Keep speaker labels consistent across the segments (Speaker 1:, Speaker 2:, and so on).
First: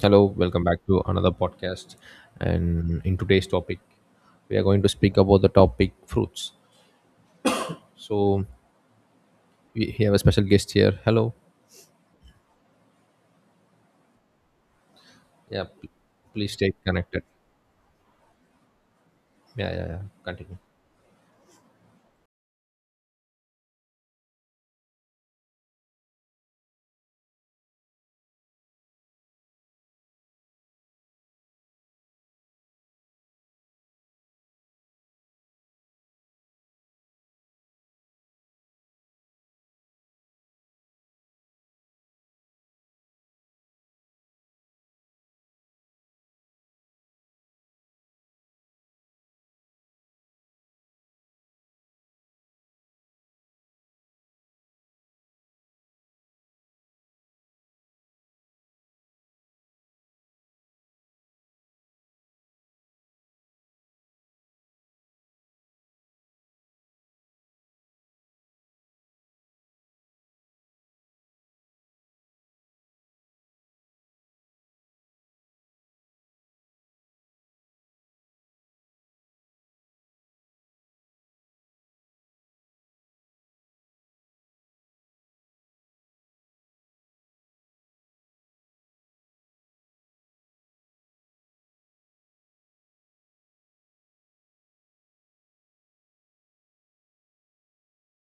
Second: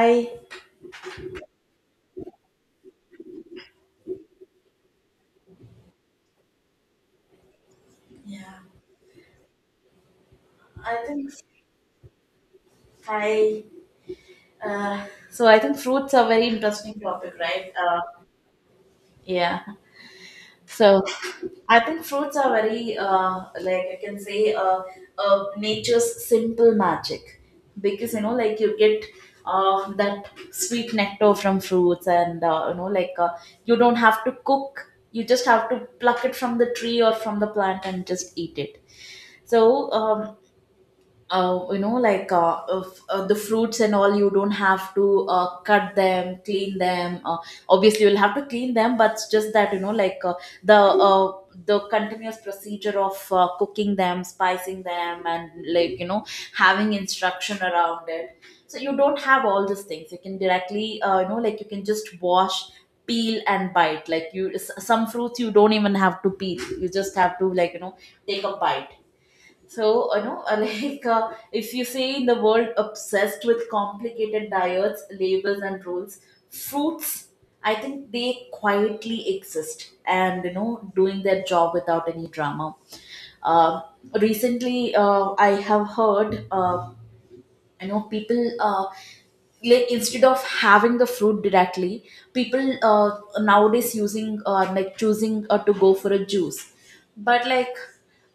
Speaker 1: Hello, welcome back to another podcast. And in today's topic, we are going to speak about the topic fruits. So
Speaker 2: Yeah,
Speaker 1: we have a special guest
Speaker 2: I
Speaker 1: here.
Speaker 2: think
Speaker 1: Hello.
Speaker 2: I uh, so I
Speaker 1: Yeah,
Speaker 2: think fruits are very
Speaker 1: please stay
Speaker 2: interesting
Speaker 1: connected.
Speaker 2: topic, right? Yeah.
Speaker 1: Yeah, yeah, yeah. Continue.
Speaker 2: So I think fruits are very like I can say nature's simple magic, because like you get that sweet nectar from fruits, and like you don't have to cook, you just have to pluck it from the tree or from the plant and just eat it. So like, if, the fruits and all, you don't have to cut them, clean them. Obviously you'll have to clean them, but it's just that like the uh, the continuous procedure of cooking them, spicing them, and like having instruction around it. So you don't have all these things, you can directly like you can just wash, peel and bite. Like some fruits you don't even have to peel, you just have to like take a bite. So, like if you say, in the world obsessed with complicated diets, labels, and rules, fruits, I think they quietly exist and, doing their job without any drama. Um Recently, I have heard people like instead of having the fruit directly, people nowadays using like choosing to go for a juice. But like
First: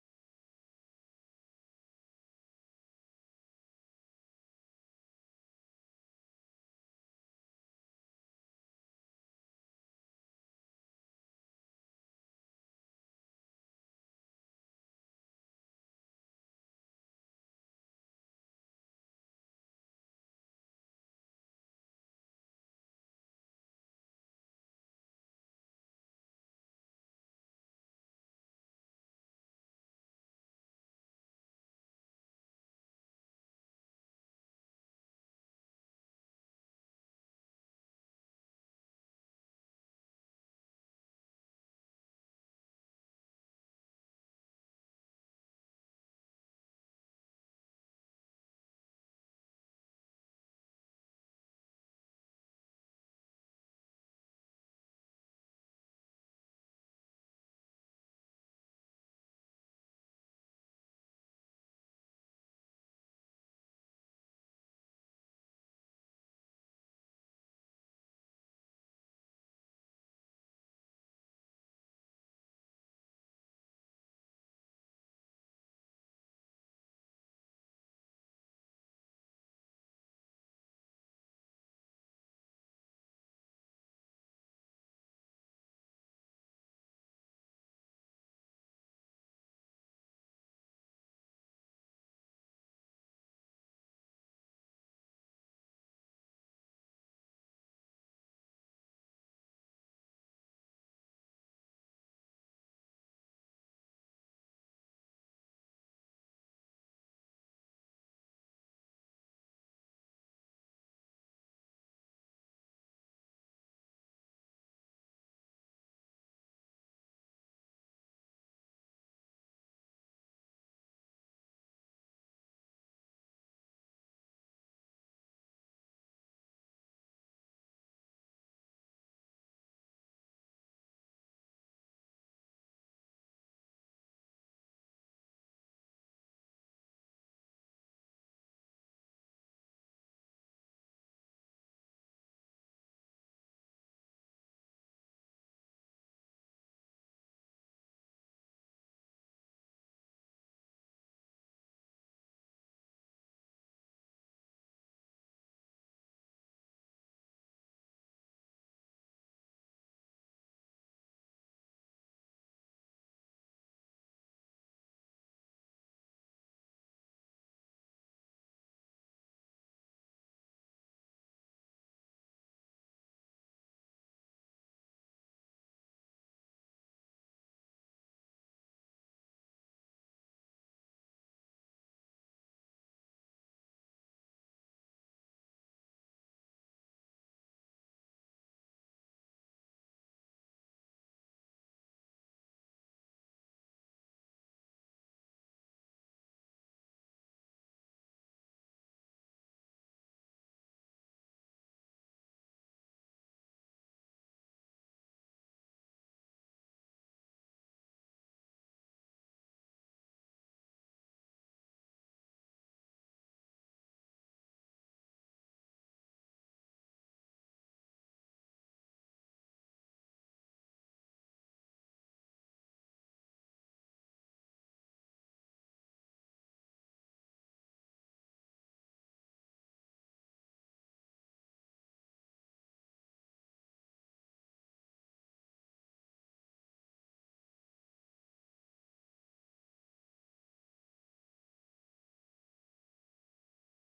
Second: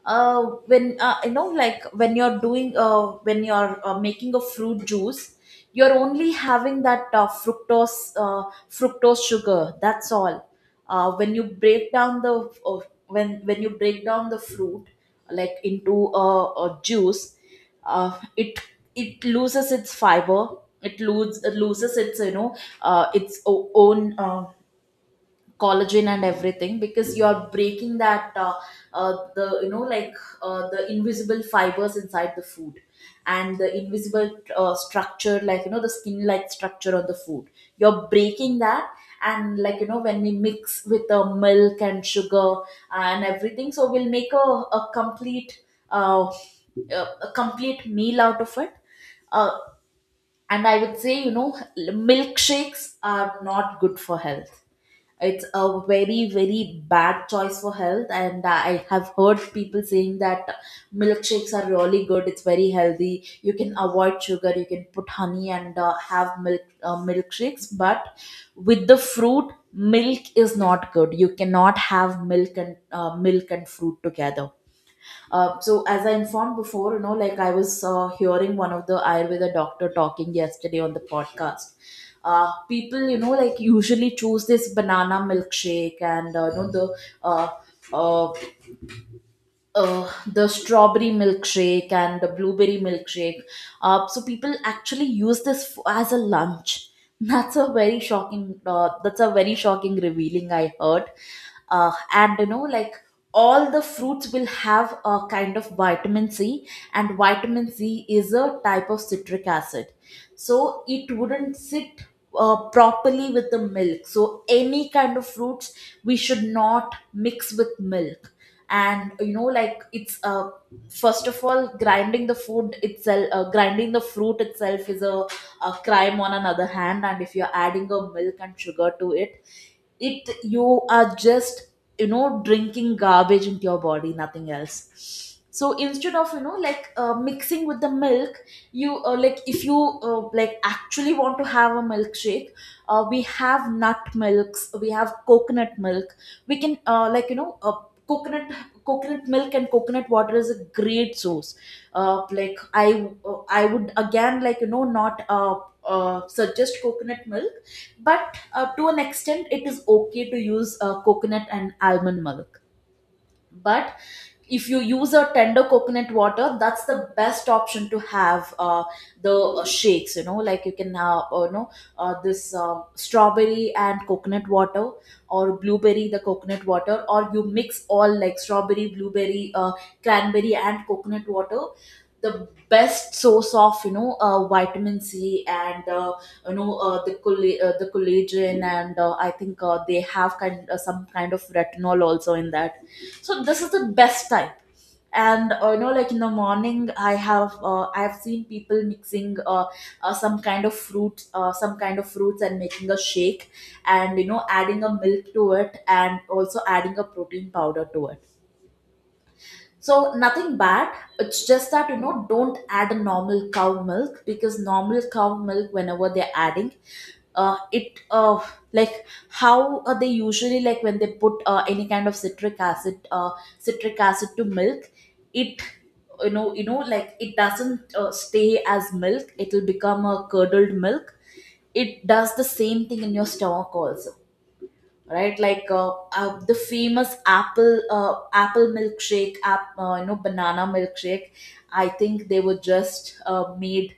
Speaker 2: when like when you're making a fruit juice, you're only having that fructose sugar, that's all. uh, when you break down the uh, when you break down the fruit, like into a juice, uh, it it loses its fiber. It loses its, its own, collagen and everything, because you are breaking that. The Like, the invisible fibers inside the food, and the invisible, structure, like the skin like structure of the food, you're breaking that. And like when we mix with the milk and sugar and everything, so we'll make uh, a a complete meal out of it. Uh, and I would say, milkshakes are not good for health. It's a very very bad choice for health, and I have heard people saying that milkshakes are really good, it's very healthy, you can avoid sugar, you can put honey and have milkshakes. But with the fruit, milk is not good. You cannot have milk and fruit together. So as I informed before, like, I was hearing one of the Ayurveda doctor talking yesterday on the podcast. People, like, usually choose this banana milkshake, and uh, uh, the strawberry milkshake and the blueberry milkshake. So people actually use this as a lunch. That's a very shocking revealing I heard. And like, all the fruits will have a kind of vitamin C, and vitamin C is a type of citric acid. So it wouldn't sit properly with the milk. So any kind of fruits we should not mix with milk. And like, it's first of all, grinding the food itself, grinding the fruit itself, is a crime on another hand. And if you're adding a milk and sugar to it, you are just drinking garbage into your body, nothing else. So instead of like mixing with the milk, you like, if you like, actually want to have a milkshake, we have nut milks, we have coconut milk. We can like coconut coconut milk and coconut water is a great source. Like I would again like not suggest coconut milk, but to an extent it is okay to use coconut and almond milk. But if you use a tender coconut water, that's the best option to have. The Shakes, like, you can this, strawberry and coconut water, or blueberry the coconut water, or you mix all like strawberry, blueberry, cranberry and coconut water. The best source of vitamin C, and the collagen, and I think they have kind some kind of retinol also in that. So this is the best time. And like, in the morning I have seen people mixing some kind of fruits and making a shake, and adding a milk to it and also adding a protein powder to it. So nothing bad, it's just that don't add a normal cow milk. Because normal cow milk, whenever they're adding it, like, how they usually, like, when they put any kind of citric acid, to milk, it, like, it doesn't stay as milk, it'll become a curdled milk. It does the same thing in your stomach also, right? Like the famous apple milkshake, app banana milkshake, I think they were just uh, made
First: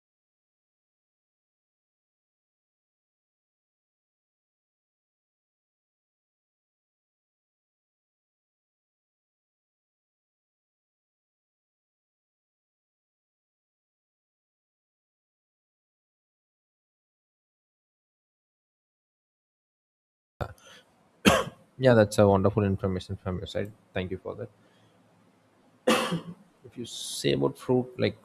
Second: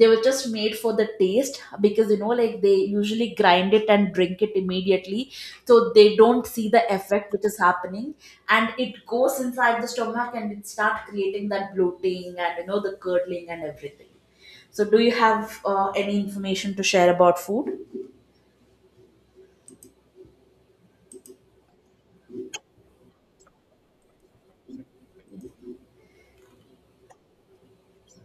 Speaker 2: they were just made for the taste. Because like, they usually grind it and drink it immediately, so they don't see the effect which is happening, and it goes inside the stomach and it start creating that bloating and the curdling and everything. So do you have any information to share about food?
Speaker 1: Yeah, that's a wonderful information from your side. Thank you for that. If you say about fruit, like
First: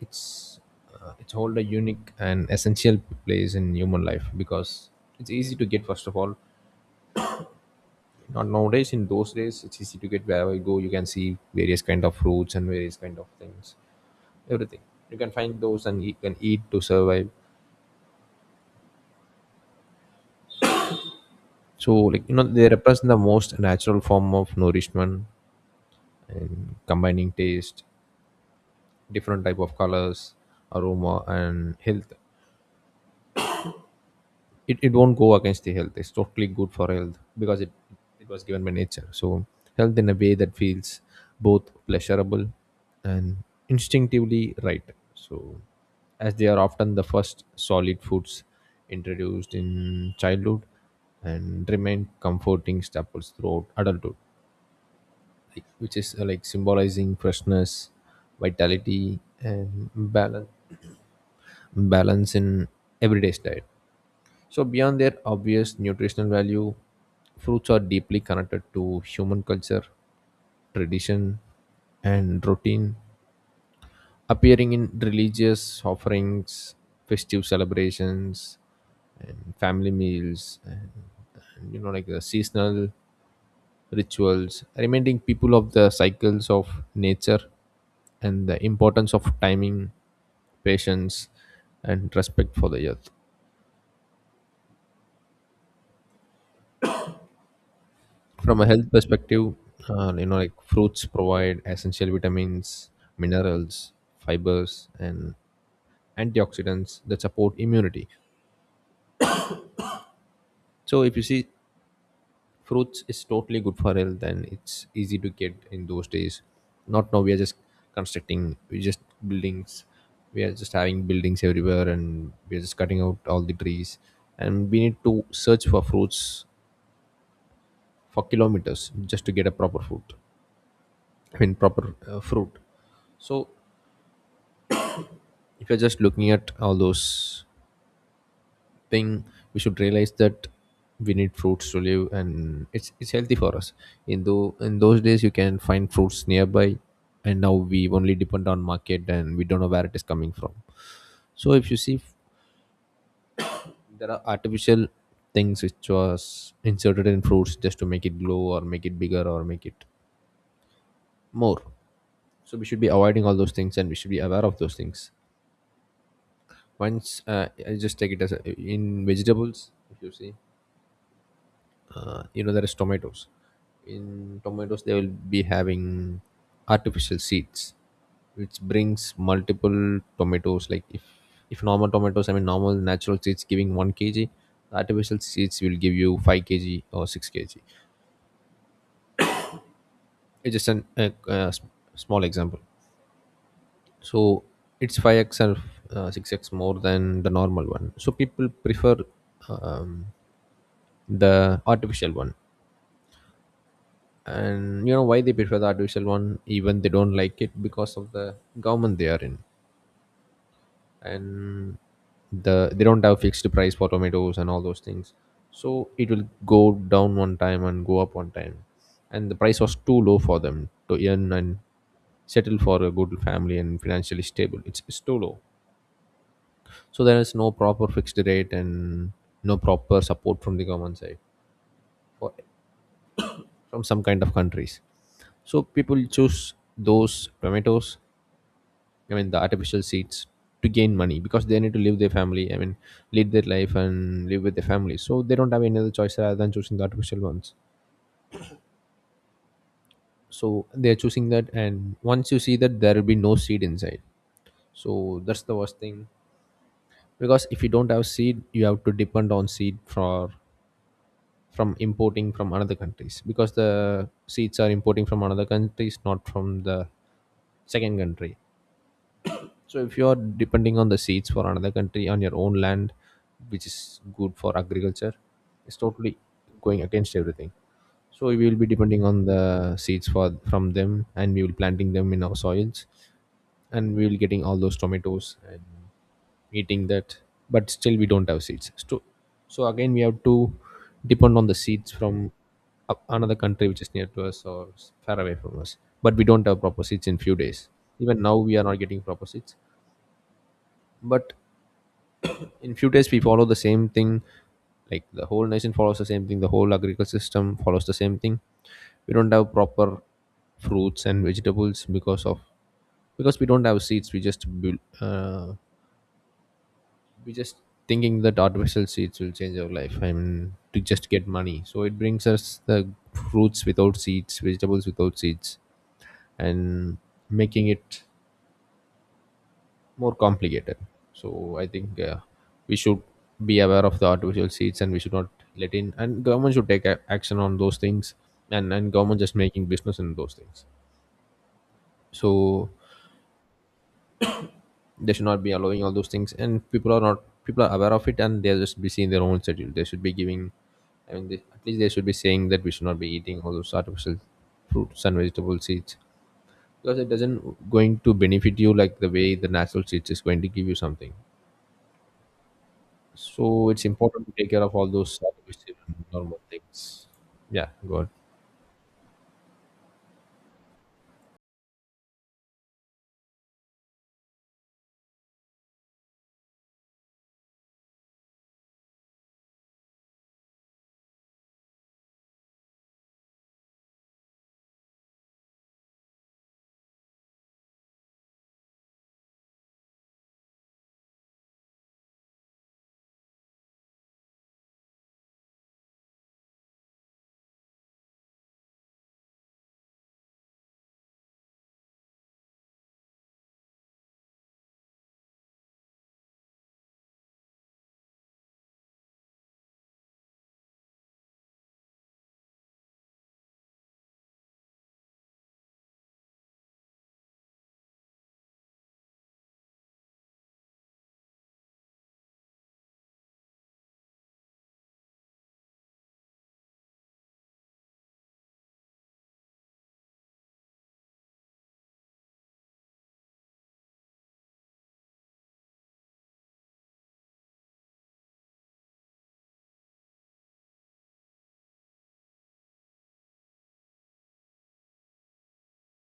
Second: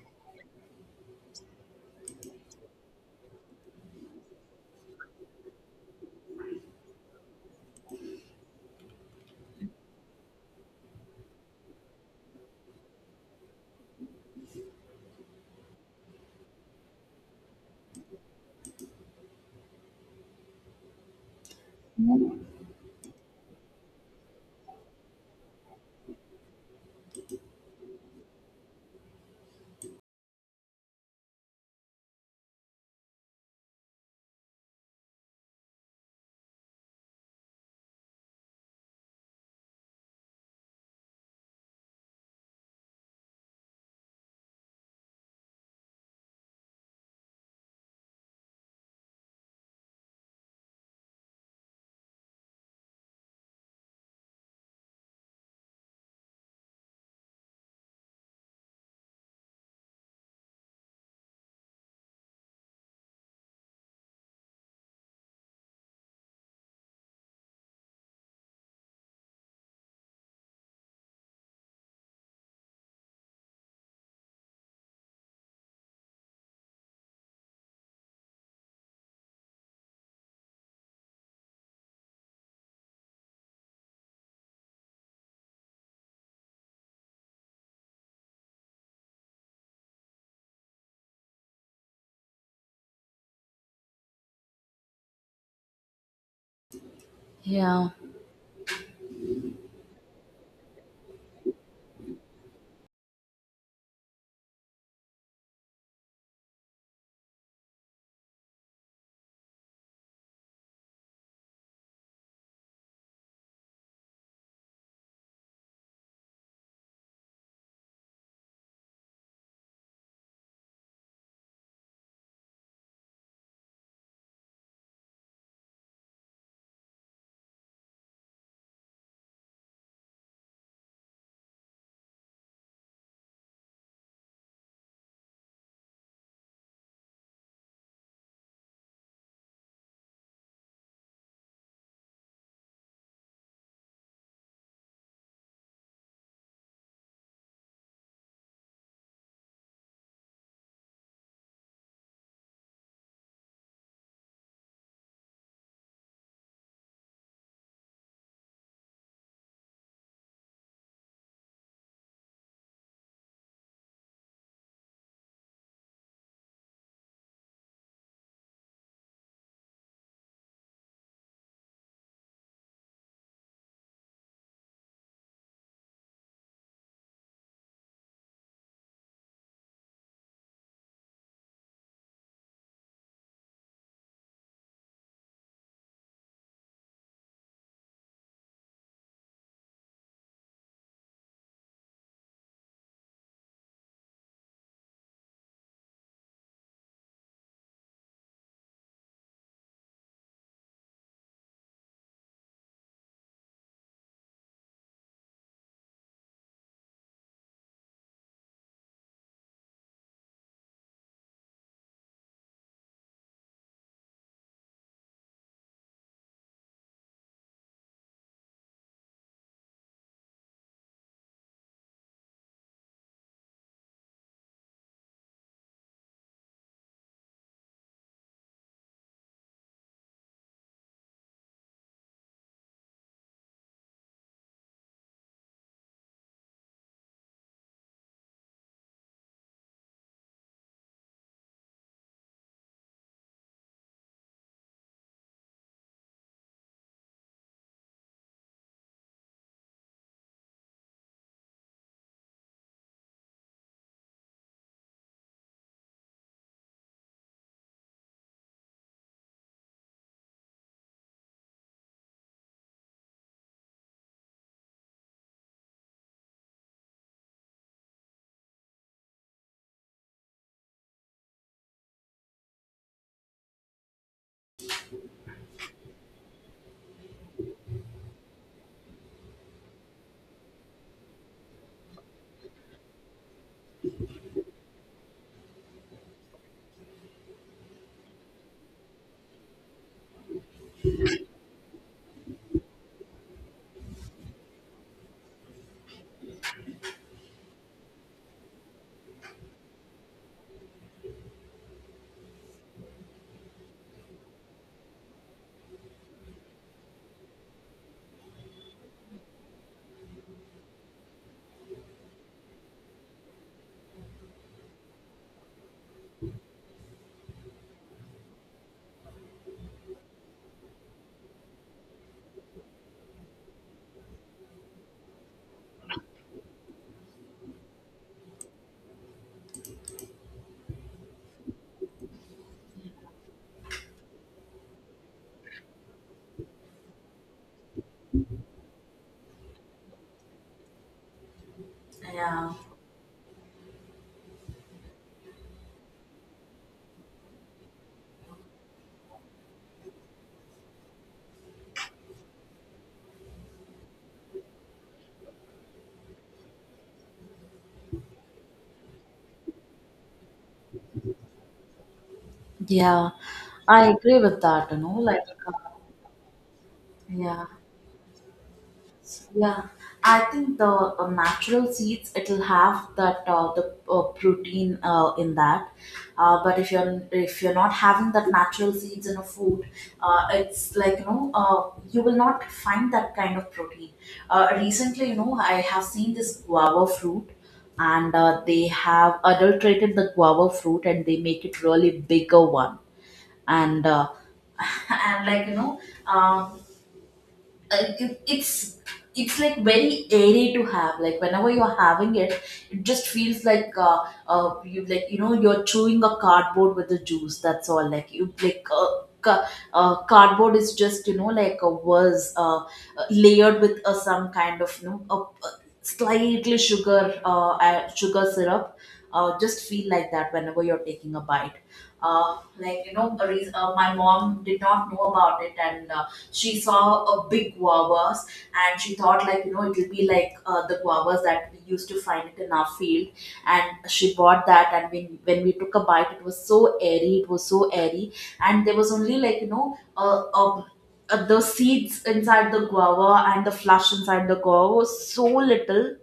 Speaker 1: it's it's hold a unique and essential place in human life because it's easy to get first of all. Not nowadays, in those days, it's easy to get wherever you go. You can see various kind of fruits and various kind of things, everything. You can find those and you can eat to survive. So, like you know, they represent the most natural form of nourishment and combining taste, different type of colors, aroma, and health. It won't go against the health. It's totally good for health because it was given by nature, so health in a way that feels both pleasurable and instinctively right. So as they are often the first solid foods introduced in childhood and remain comforting staples throughout adulthood, like- which is like symbolizing freshness, vitality and balance, balance in everyday's diet. So, beyond their obvious nutritional value, fruits are deeply connected to human culture, tradition, and routine, appearing in religious offerings, festive celebrations, and family meals, you know, like the seasonal rituals, reminding people of the cycles of nature and the importance of timing, patience, and respect for the earth.
Speaker 2: Yeah,
Speaker 1: From a health perspective, you know, like fruits provide essential vitamins, minerals, fibers and antioxidants that support immunity. So if you see, fruits is totally good for health and it's easy to get in those days. Not now, we are just constructing, we just buildings. We are just having buildings everywhere and we are just cutting out all the trees, and we need to search for fruits for kilometers just to get a proper fruit. I mean proper fruit. So if you're just looking at all those thing, we should realize that we need fruits to live and it's healthy for us. In though in those days you can find fruits nearby, and now we only depend on market and we don't know where it is coming from. So if you see, there are artificial things which was inserted in fruits just to make it glow or make it bigger or make it more. So we should be avoiding all those things and we should be aware of those things. Once I just take it as a, in vegetables if you see, you know, there is tomatoes. In tomatoes they will be having artificial seeds which brings multiple tomatoes. Like if normal tomatoes, I mean normal natural seeds giving 1 kg, artificial seeds will give you 5 kg or 6 kg. It's just an, a, a s- small example. So it's 5x or 6x more than the normal one, so people prefer um, the artificial one. And you know why they prefer the artificial one even they don't like it? Because of the government they are in, and they don't have fixed price for tomatoes and all those things. So it will go down one time and go up one time, and the price was too low for them to earn and settle for a good family and financially stable. It's too low. So there is no proper fixed rate and no proper support from the government side for, from some kind of countries. So people choose those tomatoes, I mean the artificial seeds, to gain money because they need to live their family. I mean, lead their life and live with their family. So they don't have any other choice rather than choosing the artificial ones. So they're choosing that, and once you see that, there will be no seed inside. So that's the worst thing, because if you don't have seed, you have to depend on seed for from importing from another countries, because the seeds are importing from another countries, not from the second country. So if you are depending on the seeds for another country on your own land, which is good for agriculture, it's totally going against everything. So we will be depending on the seeds for from them, and we will planting them in our soils, and we will getting all those tomatoes and eating that. But still, we don't have seeds. So, so again, we have to depend on the seeds from another country which is near to us or far away from us. But we don't have proper seeds in few days. Even now, we are not getting proper seeds, but in few days we follow the same thing, like the whole nation follows the same thing, the whole agricultural system follows the same thing. We don't have proper fruits and vegetables because of, because we don't have seeds, we just build , we just thinking that artificial seeds will change our life and to just get money, so it brings us the fruits without seeds, vegetables without seeds, and making it more complicated. So I think we should be aware of the artificial seeds and we should not let in, and government should take action on those things, and government just making business in those things.
Speaker 2: yeah.
Speaker 1: So they should not be allowing all those things, and people are not, people are aware of it and they're just busy in their own schedule. They should be giving, I mean they, at least they should be saying that we should not be eating all those artificial fruits and vegetable seeds, because it doesn't going to benefit you like the way the natural seeds is going to give you something.
Speaker 2: Yeah,
Speaker 1: So it's
Speaker 2: I agree
Speaker 1: important to
Speaker 2: with
Speaker 1: take care
Speaker 2: that,
Speaker 1: of all those
Speaker 2: like, uh,
Speaker 1: artificial and normal things.
Speaker 2: yeah,
Speaker 1: Yeah, good.
Speaker 2: yeah. I think the natural seeds, it'll have that the protein in that. But if you're not having that natural seeds in a food, it's like, you will not find that kind of protein. Recently, I have seen this guava fruit, and they have adulterated the guava fruit and they make it really bigger one. And and like um, uh, it, it's it's like very airy to have. Like, whenever you're having it, it just feels like you like you're chewing a cardboard with the juice, that's all. Like you like cardboard is just like, a, was layered with some kind of a slightly sugar, sugar syrup. Just feel like that whenever you're taking a bite. Like my mom did not know about it, and she saw a big guavas, and she thought like it'll be like the guavas that we used to find it in our field. And she bought that, and when we took a bite, it was so airy, it was so airy. And there was only like the seeds inside the guava. And the flesh inside the guava was so little,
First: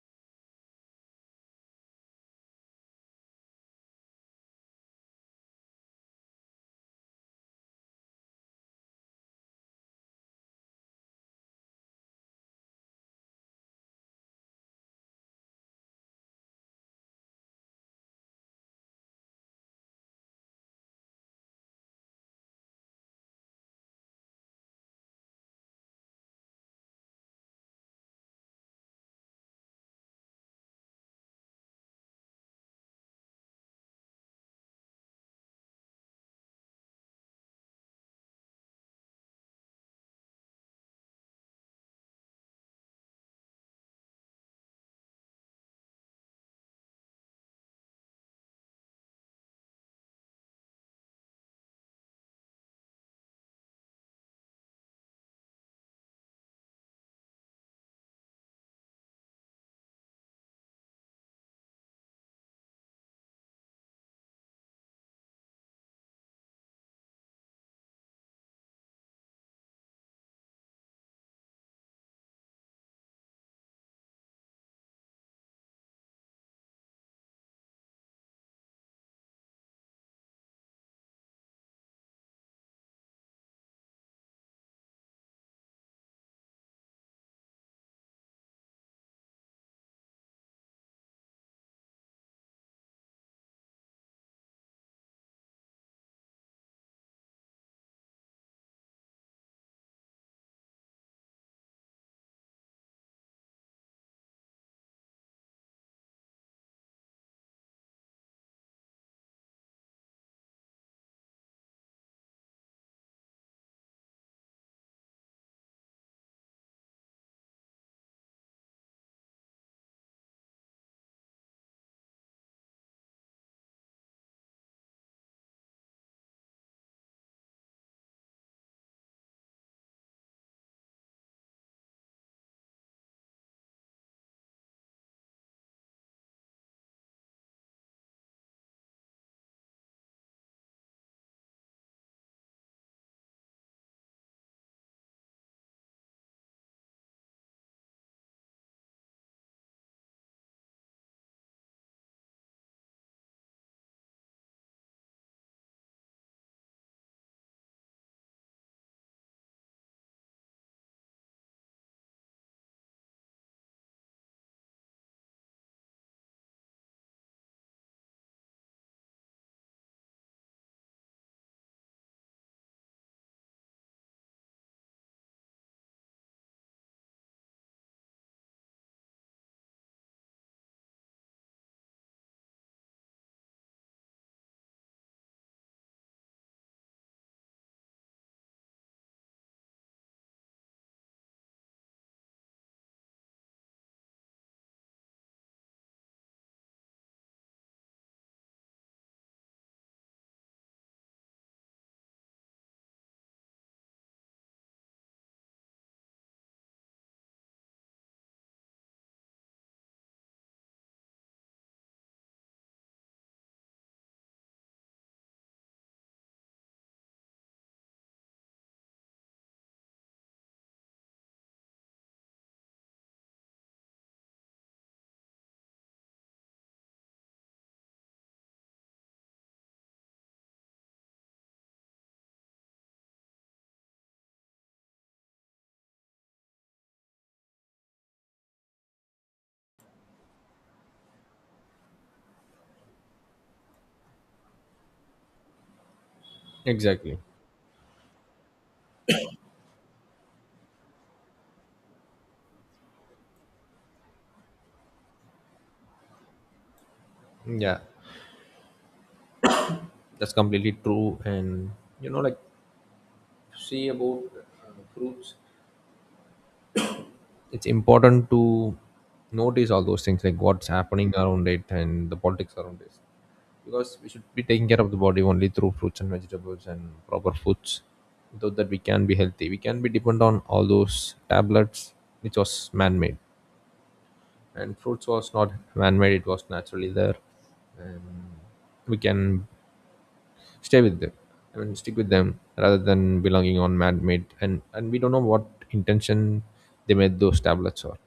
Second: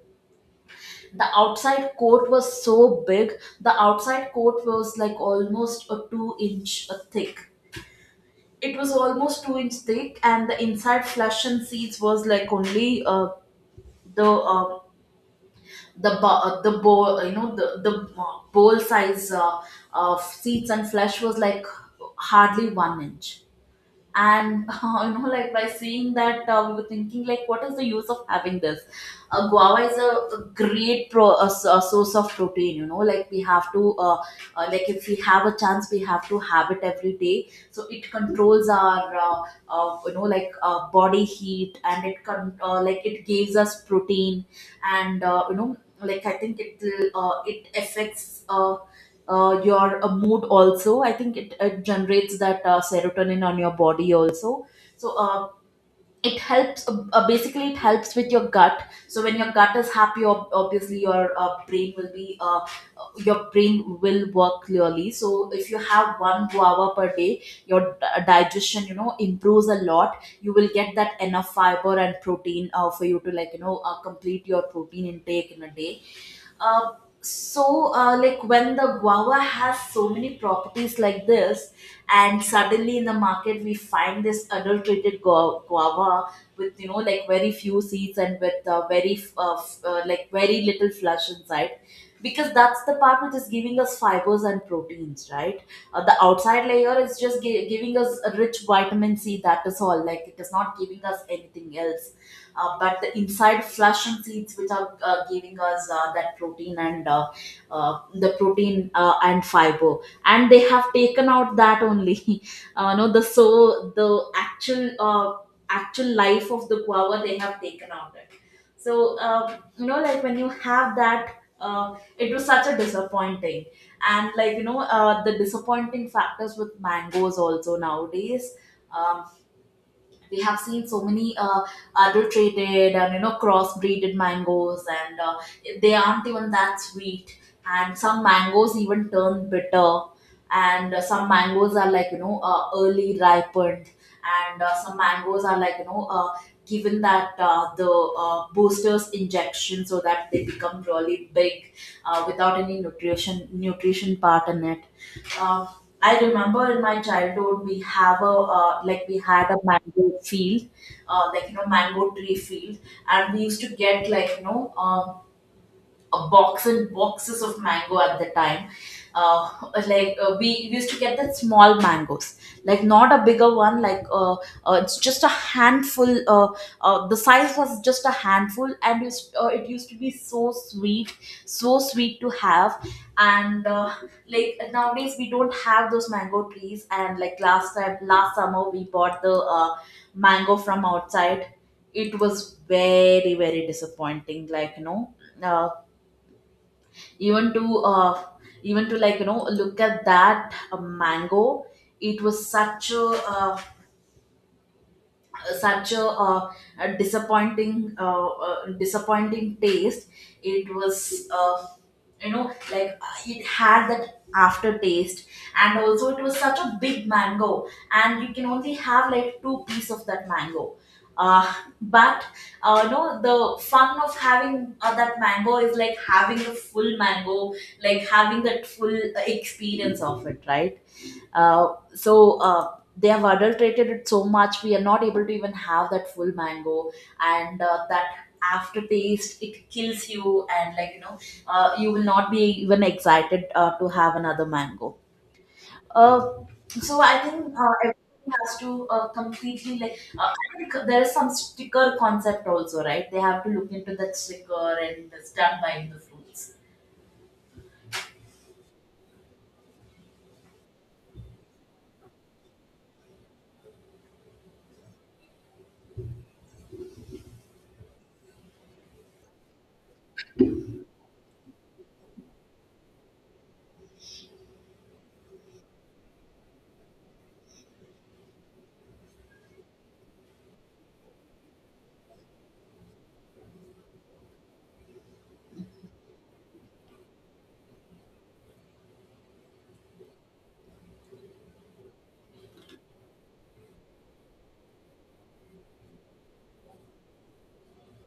Speaker 2: the outside coat was so big. The outside coat was like almost a 2-inch thick, it was almost 2-inch thick. And the inside flesh and seeds was like only the uh, the bowl, the bowl size of seeds and flesh was like hardly 1 inch. And like, by seeing that, we were thinking, like, what is the use of having this? Guava is a great a source of protein. Like, we have to like, if we have a chance, we have to have it every day, so it controls our like body heat, and like, it gives us protein. And like, I think it affects your mood also. I think it generates that serotonin on your body also. So uh, it helps uh, uh, basically it helps with your gut. So when your gut is happy, obviously your brain will work clearly. So if you have one guava per day, your digestion improves a lot, you will get that enough fiber and protein for you to like complete your protein intake in a day. uh, so, like, when the guava has so many properties like this, and suddenly in the market we find this adulterated guava with like very few seeds, and with very like, very little flesh inside, because that's the part which is giving us fibers and proteins, right? The outside layer is just giving us a rich vitamin C. That is all. Like, it is not giving us anything else, but the inside flesh and seeds which are giving us that protein and the protein and fiber, and they have taken out that only no the so the actual actual life of the guava, they have taken out it. So you know, like when you have that, it was such a disappointing, and like you know, the disappointing factors with mangoes also nowadays. Um, we have seen so many adulterated and you know crossbreeded mangoes, and they aren't even that sweet, and some mangoes even turn bitter, and some mangoes are like you know early ripened, and some mangoes are like you know given that the boosters injection so that they become really big, without any nutrition part in it. Um, I remember in my childhood we have a like we had a mango field, like you know, mango tree field, and we used to get like you know a box and boxes of mango at the time. Uh, like we used to get that small mangoes, like not a bigger one, it's just a handful. The size was just a handful, and it used to be so sweet to have. And Like nowadays we don't have those mango trees, and like last time, last summer, we bought the mango from outside. It was very, very disappointing, like you know. Uh, even to uh, Even to, like you know, look at that mango, it was such a, uh, a disappointing disappointing taste. It was, you know, like it had that aftertaste, and also it was such a big mango, and you can only have like two piece of that mango. Uh, but no, The fun of having that mango is like having the full mango, like having that full experience of it, right? So they have adulterated it so much we are not able to even have that full mango, and that aftertaste, it kills you, and like you know, you will not be even excited to have another mango. uh, so I
Speaker 1: Exactly.
Speaker 2: think everything has to completely like I think there is some sticker concept also, right? They have to look into that sticker, and it's done by the fruits.
Speaker 1: Yeah, that's completely true. And you know, like see about fruits, it's important to notice all those things, like what's happening around it and the politics around it, because we should be taking care of the body only through fruits and vegetables and proper foods. Without that, we can be healthy. We can be depend on all those tablets, which was man-made. And fruits was not man-made, it was naturally there. And we can stay with them, I mean stick with them, rather than belonging on man-made, and we don't know what intention they made those tablets, or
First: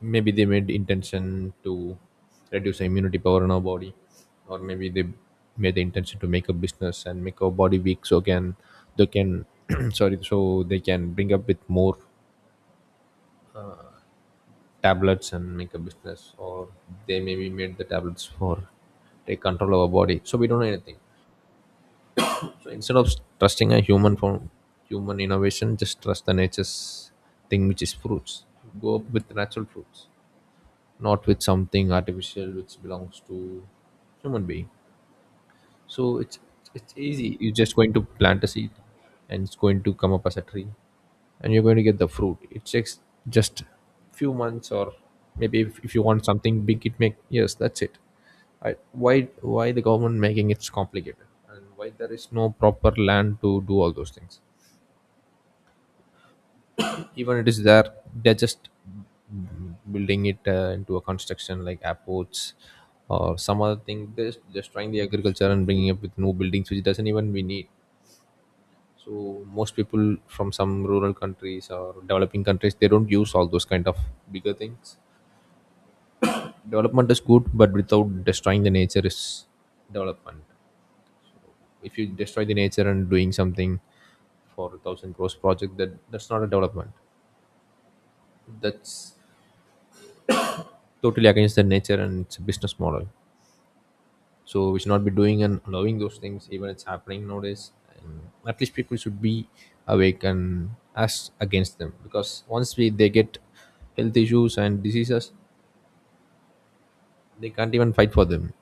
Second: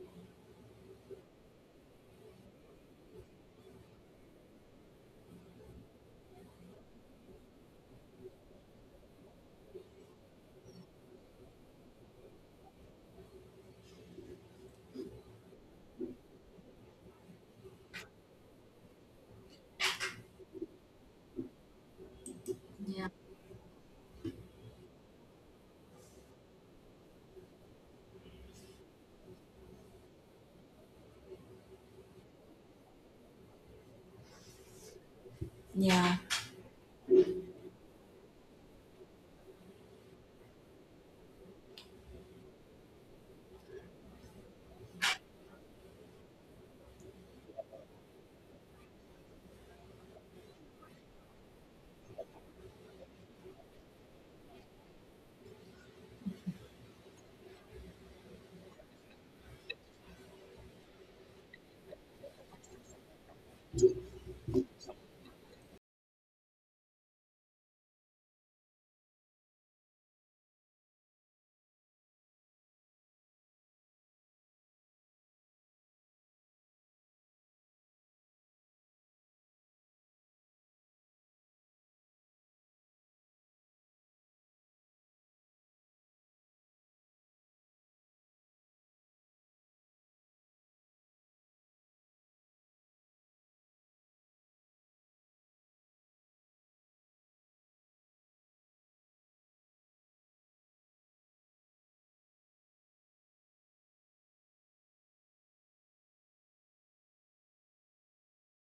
Speaker 1: maybe they made intention to reduce the immunity power in our body, or maybe they made the intention to make a business and make our body weak so can they can sorry, so they can bring up with more tablets and make a business, or they maybe made the tablets for take control of our body so we don't know anything. So instead of
Speaker 2: Yeah,
Speaker 1: trusting a human for human innovation, just trust the nature's thing, which is fruits. Go up with natural fruits, not with something artificial which belongs to human being.
Speaker 2: yeah,
Speaker 1: So it's easy. You're just going to plant a seed, and it's going to come up as a tree, and you're going to get the fruit. It takes just few months, or maybe if you want something big, it make, yes, that's it. I, why the government making it complicated, and why there is no proper land to do all those things? Even it is there, they're just building it into a construction like airports or some other thing. They're just destroying the agriculture and bringing up with new buildings which doesn't even we need. So most people from some rural countries or developing countries, they don't use all those kind of bigger things. Development is good, but without destroying the nature is development. If you destroy the nature and doing something for a thousand crores project, that's not a development. That's totally against the nature and it's a business model. So we should not be doing and allowing those things, even it's happening nowadays. And at least people should be awake and us against them, because once we they get health issues and diseases, they can't even fight for them,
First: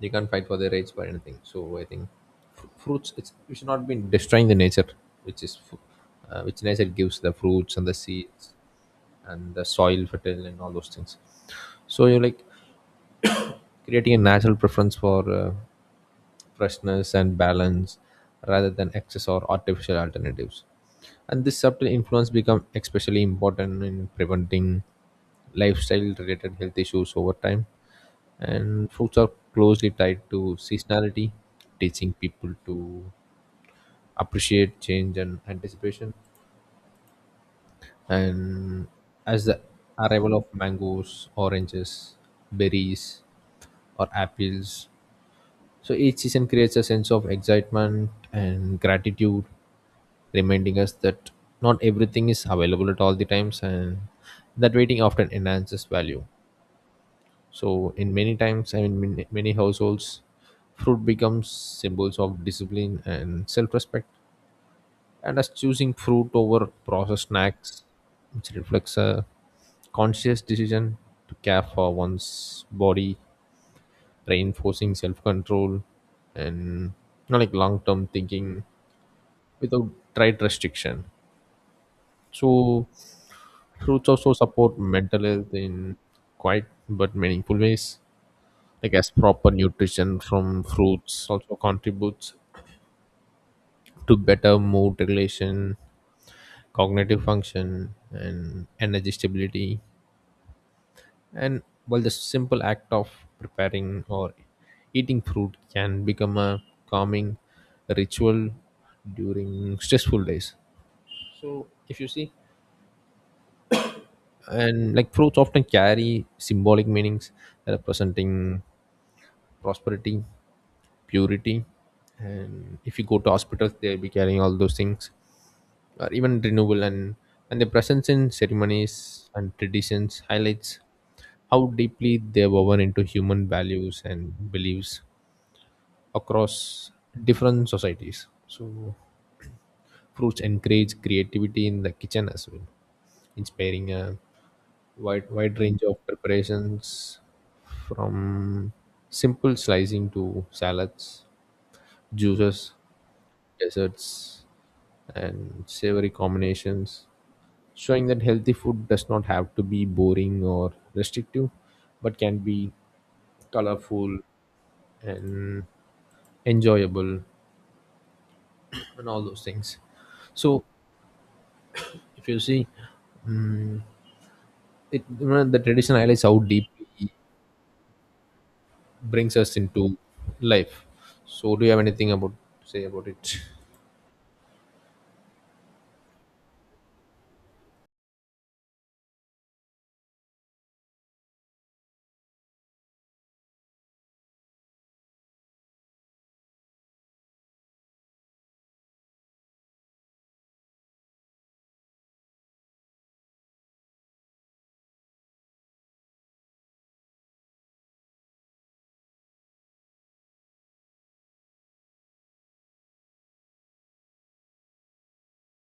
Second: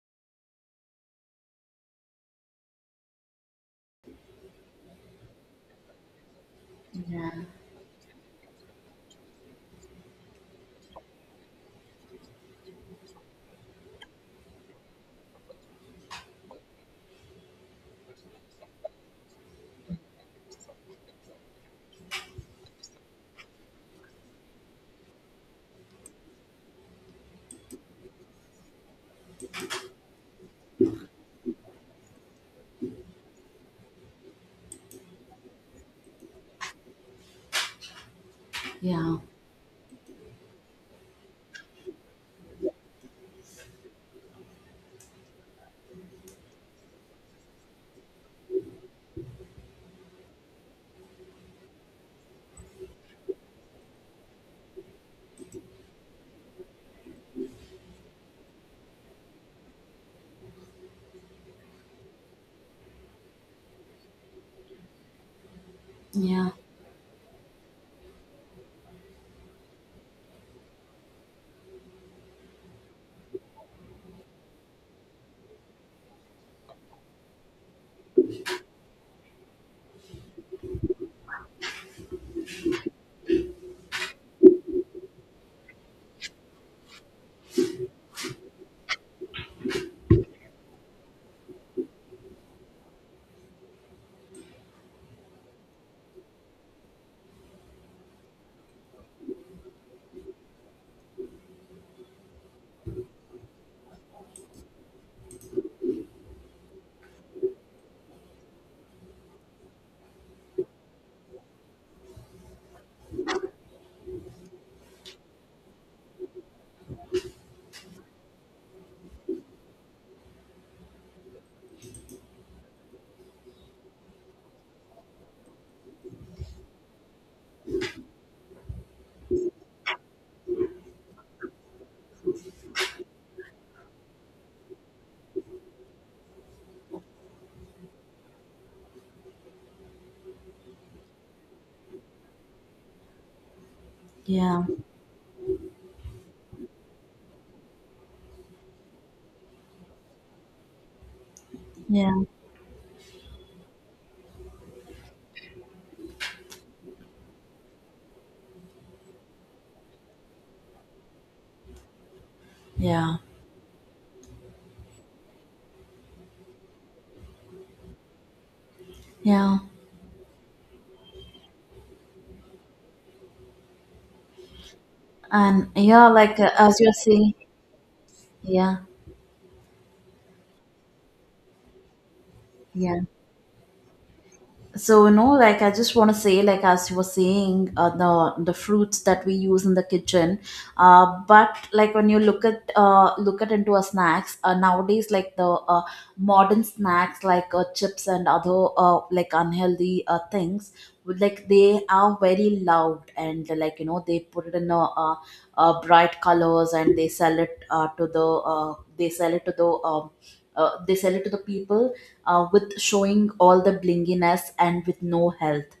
Speaker 1: they can't fight for their rights for anything. So I think fruits, it's we should not be destroying the nature, which is which nature gives
Speaker 2: yeah,
Speaker 1: the fruits and the seeds and the soil fertile and all those things. So you're like creating a natural preference for freshness and balance rather than excess or artificial alternatives, and this subtle influence become especially important in preventing lifestyle related health issues over time. And fruits are closely tied to seasonality, teaching people to appreciate change and anticipation, and
Speaker 2: yeah,
Speaker 1: as the arrival of mangoes, oranges, berries, or apples. So each season creates a sense of excitement and gratitude, reminding us that not everything is available at all the times, and that waiting often enhances value. So in many times, I mean, many many households, fruit becomes symbols of discipline and self-respect, and as choosing fruit
Speaker 2: yeah,
Speaker 1: over processed snacks, which reflects a conscious decision to care for one's body, reinforcing self control and you know, like long term thinking without diet restriction. So, fruits also support mental health in quite but meaningful ways. Like as proper nutrition from fruits also contributes to better mood regulation, cognitive function, and energy stability. And while the simple act of preparing or eating fruit can become a calming ritual during stressful days. So, if you see, and like fruits often carry symbolic meanings representing prosperity, purity, and if you go to hospitals, they'll be carrying all those things, or even renewal, and their presence in ceremonies and traditions highlights how deeply they're woven into human values and beliefs across different societies. So fruits encourage creativity in the kitchen as well, inspiring a
Speaker 2: yeah,
Speaker 1: wide range of preparations, from simple slicing to salads,
Speaker 2: yeah.
Speaker 1: juices, desserts, and savory combinations, showing that healthy food does not have to be boring or restrictive, but can be
Speaker 2: Yeah,
Speaker 1: colorful and enjoyable and all those
Speaker 2: yeah,
Speaker 1: things. So if you see it, you know, the
Speaker 2: and
Speaker 1: tradition
Speaker 2: yeah,
Speaker 1: highlights how
Speaker 2: like as
Speaker 1: deeply
Speaker 2: you
Speaker 1: it
Speaker 2: see, yeah,
Speaker 1: brings us into life. So, do you have anything about say
Speaker 2: yeah,
Speaker 1: about it?
Speaker 2: so no, like I just want to say, like as you were saying, the fruits that we use in the kitchen, but like when you look at into a snacks nowadays, like the uh, modern snacks like chips and other like unhealthy things, like they are very loud, and like you know they put it in a, bright colors and they sell it to the they sell it to the they sell it to the people with showing all the blinginess and with no health.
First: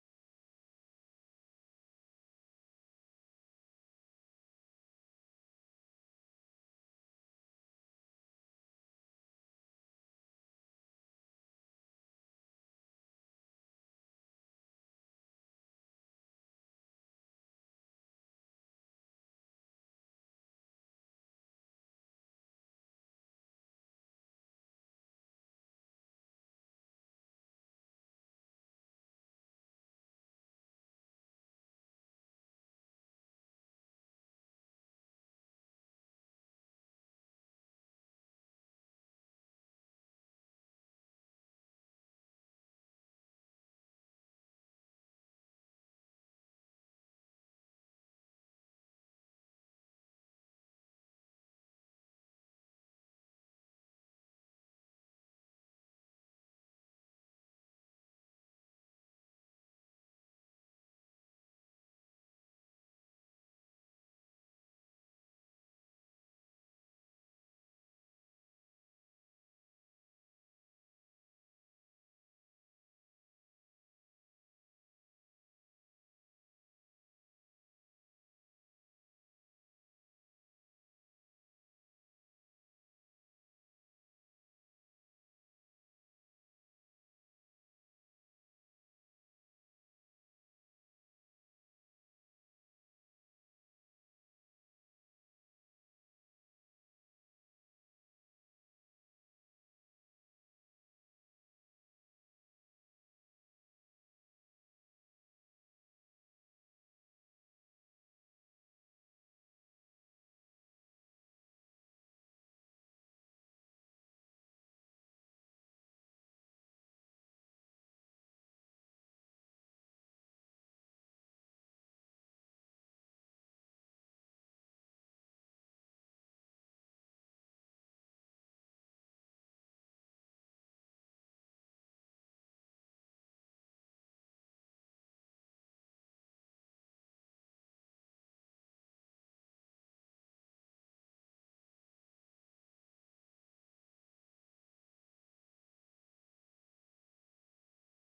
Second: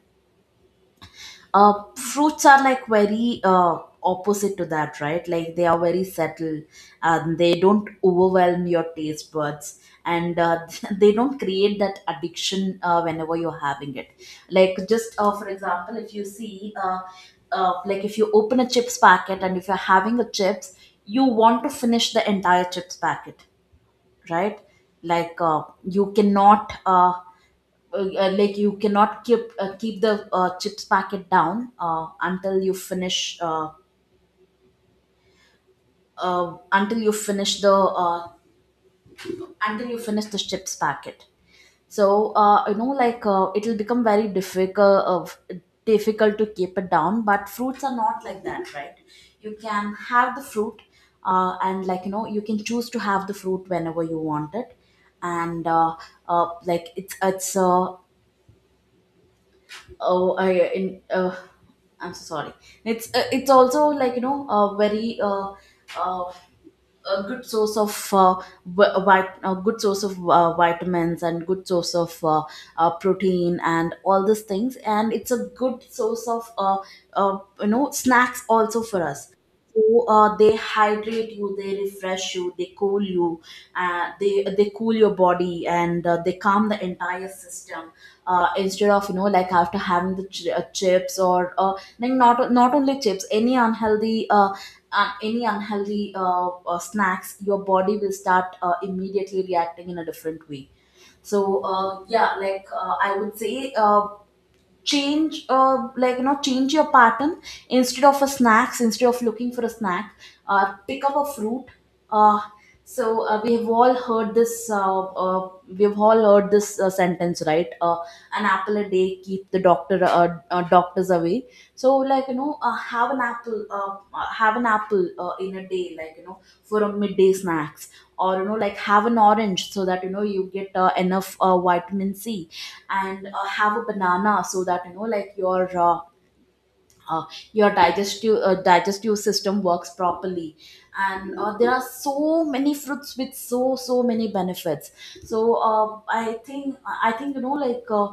Speaker 2: Fruits are like very opposite to that, right? Like they are very settled. They don't overwhelm your taste buds, and they don't create that addiction whenever you're having it. Like, just for example, if you see, like if you open a chips packet and if you're having a chips, you want to finish the entire chips packet, right? Like, you cannot. Like you cannot keep the chips packet down until you finish the until you finish the chips packet. So you know, like it will become very difficult to keep it down, but fruits are not like that, right? You can have the fruit, and like you know, you can choose to have the fruit whenever you want it. And like it's oh I in I'm so sorry. It's it's also, like you know, very uh, a good source of a good source of vitamins, and good source of protein and all these things, and it's a good source of you know, snacks also for us. So they hydrate you, they refresh you, they cool you, they cool your body, and they calm the entire system, instead of, you know, like, after having the chips or like, not only chips, any unhealthy snacks, your body will start immediately reacting in a different way. So yeah, like I would say, change like you know, change your pattern. Instead of a snacks, instead of looking for a snack, pick up a fruit. Uh, so we have all heard this We've all heard this sentence, right? An apple a day keep the doctor doctors away. So, like you know, have an apple in a day, like you know, for a midday snacks, or you know, like have an orange so that you know you get enough vitamin c, and have a banana so that you know like your uh, digestive system works properly. And there are so many fruits with so, so many benefits. So uh, i think I think, you know, like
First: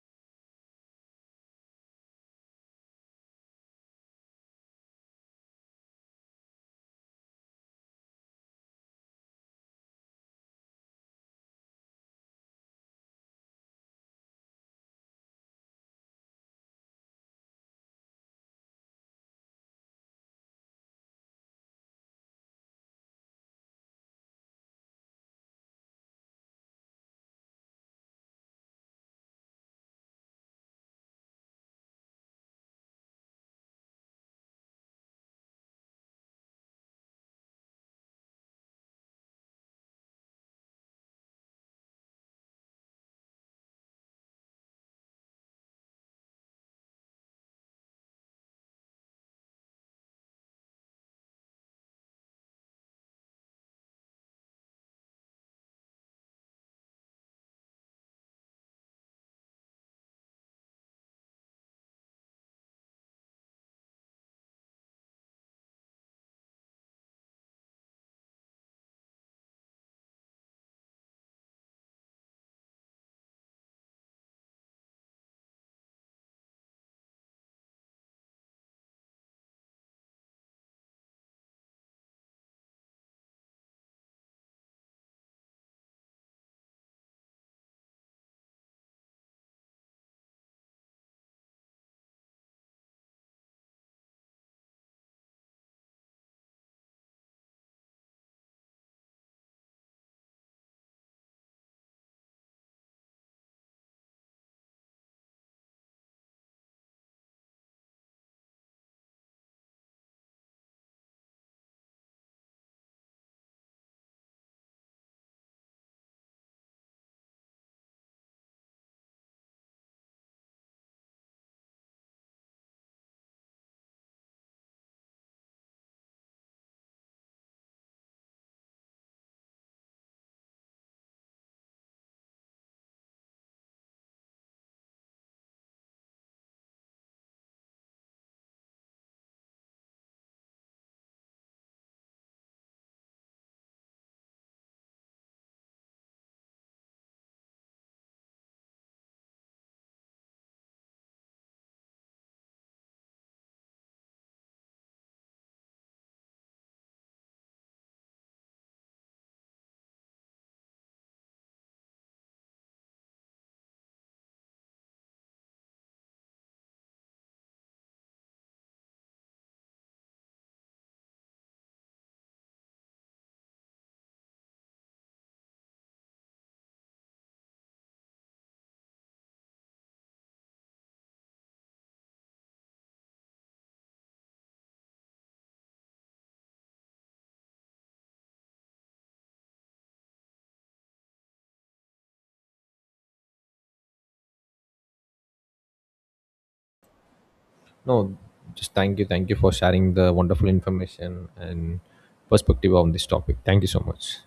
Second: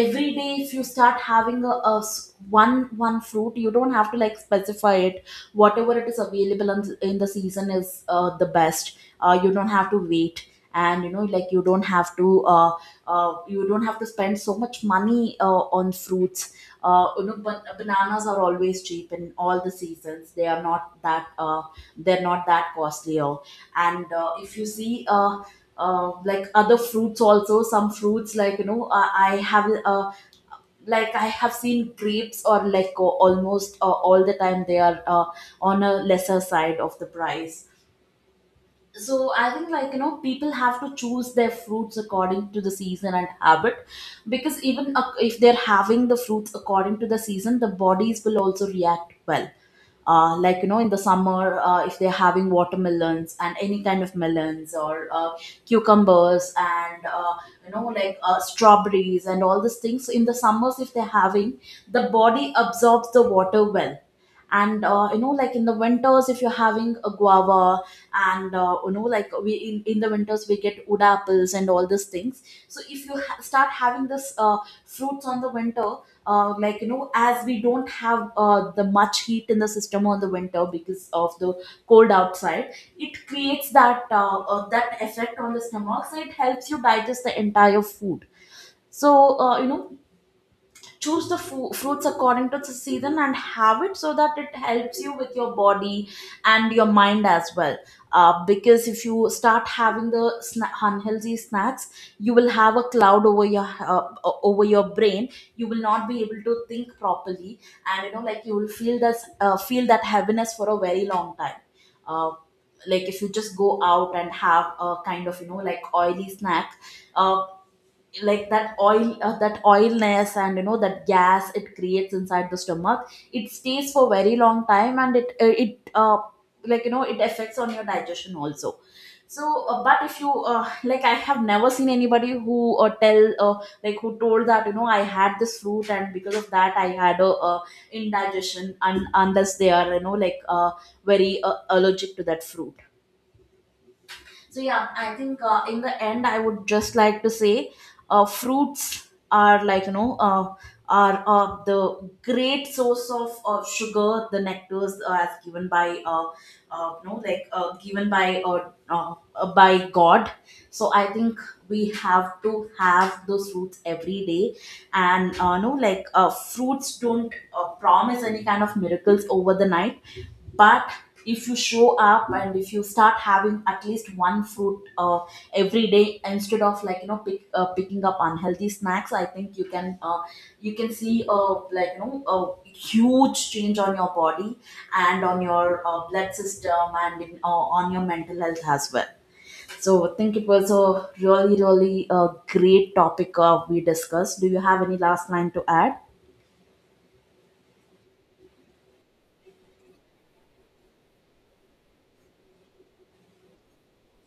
Speaker 2: every day if you start having a s- one one fruit, you don't have to like specify it. Whatever it is available in the season is the best. You don't have to wait, and you know like you don't have to you don't have to spend so much money on fruits. You know, bananas are always cheap in all the seasons. They are not that they're not that costlier. And if you see like other fruits also, some fruits like you know, I have like I have seen grapes or like almost all the time, they are on a lesser side of the price. So I think, like you know, people have to choose their fruits according to the season and habit, because even if they're having the fruits according to the season, the bodies will also react well. Like you know, in the summer, if they're having watermelons and any kind of melons, or cucumbers, and you know like strawberries and all these things, so in the summers, if they're having, the body absorbs the water well. And you know, like in the winters, if you're having a guava, and you know like in the winters we get wood apples and all these things. So if you start having this fruits on the winter, like you know, as we don't have the much heat in the system on the winter because of the cold outside, it creates that that effect on the stomach, so it helps you digest the entire food. So you know, choose the fruits according to the season and have it so that it helps you with your body and your mind as well. Because if you start having the unhealthy snacks, you will have a cloud over your over your brain, you will not be able to think properly, and you know like you will feel this feel that heaviness for a very long time. uh, like, if you just go out and have a kind of you know like oily snack, uh, like that oil that oilness and you know that gas it creates inside the stomach, it stays for very long time, and it it like you know, it affects on your digestion also. So but if you like, I have never seen anybody who tell like who told that, you know, I had this fruit and because of that I had a indigestion, and unless they are you know like very allergic to that fruit. So yeah, I think, in the end, I would just like to say, fruits are, like you know, are the great source of sugar, the nectars, as given by you know like given by God. So I think we have to have those fruits every day, and fruits don't promise any kind of miracles over the night, but if you show up and if you start having at least one fruit every day, instead of, like you know, picking up unhealthy snacks, I think you can see a, like you know, a huge change on your body and on your blood system, and on your mental health as well. So I think it was a really, really great topic we discussed. Do you have any last line to add?
Speaker 1: No, just thank you for sharing the wonderful information and perspective on this topic. Thank you so much.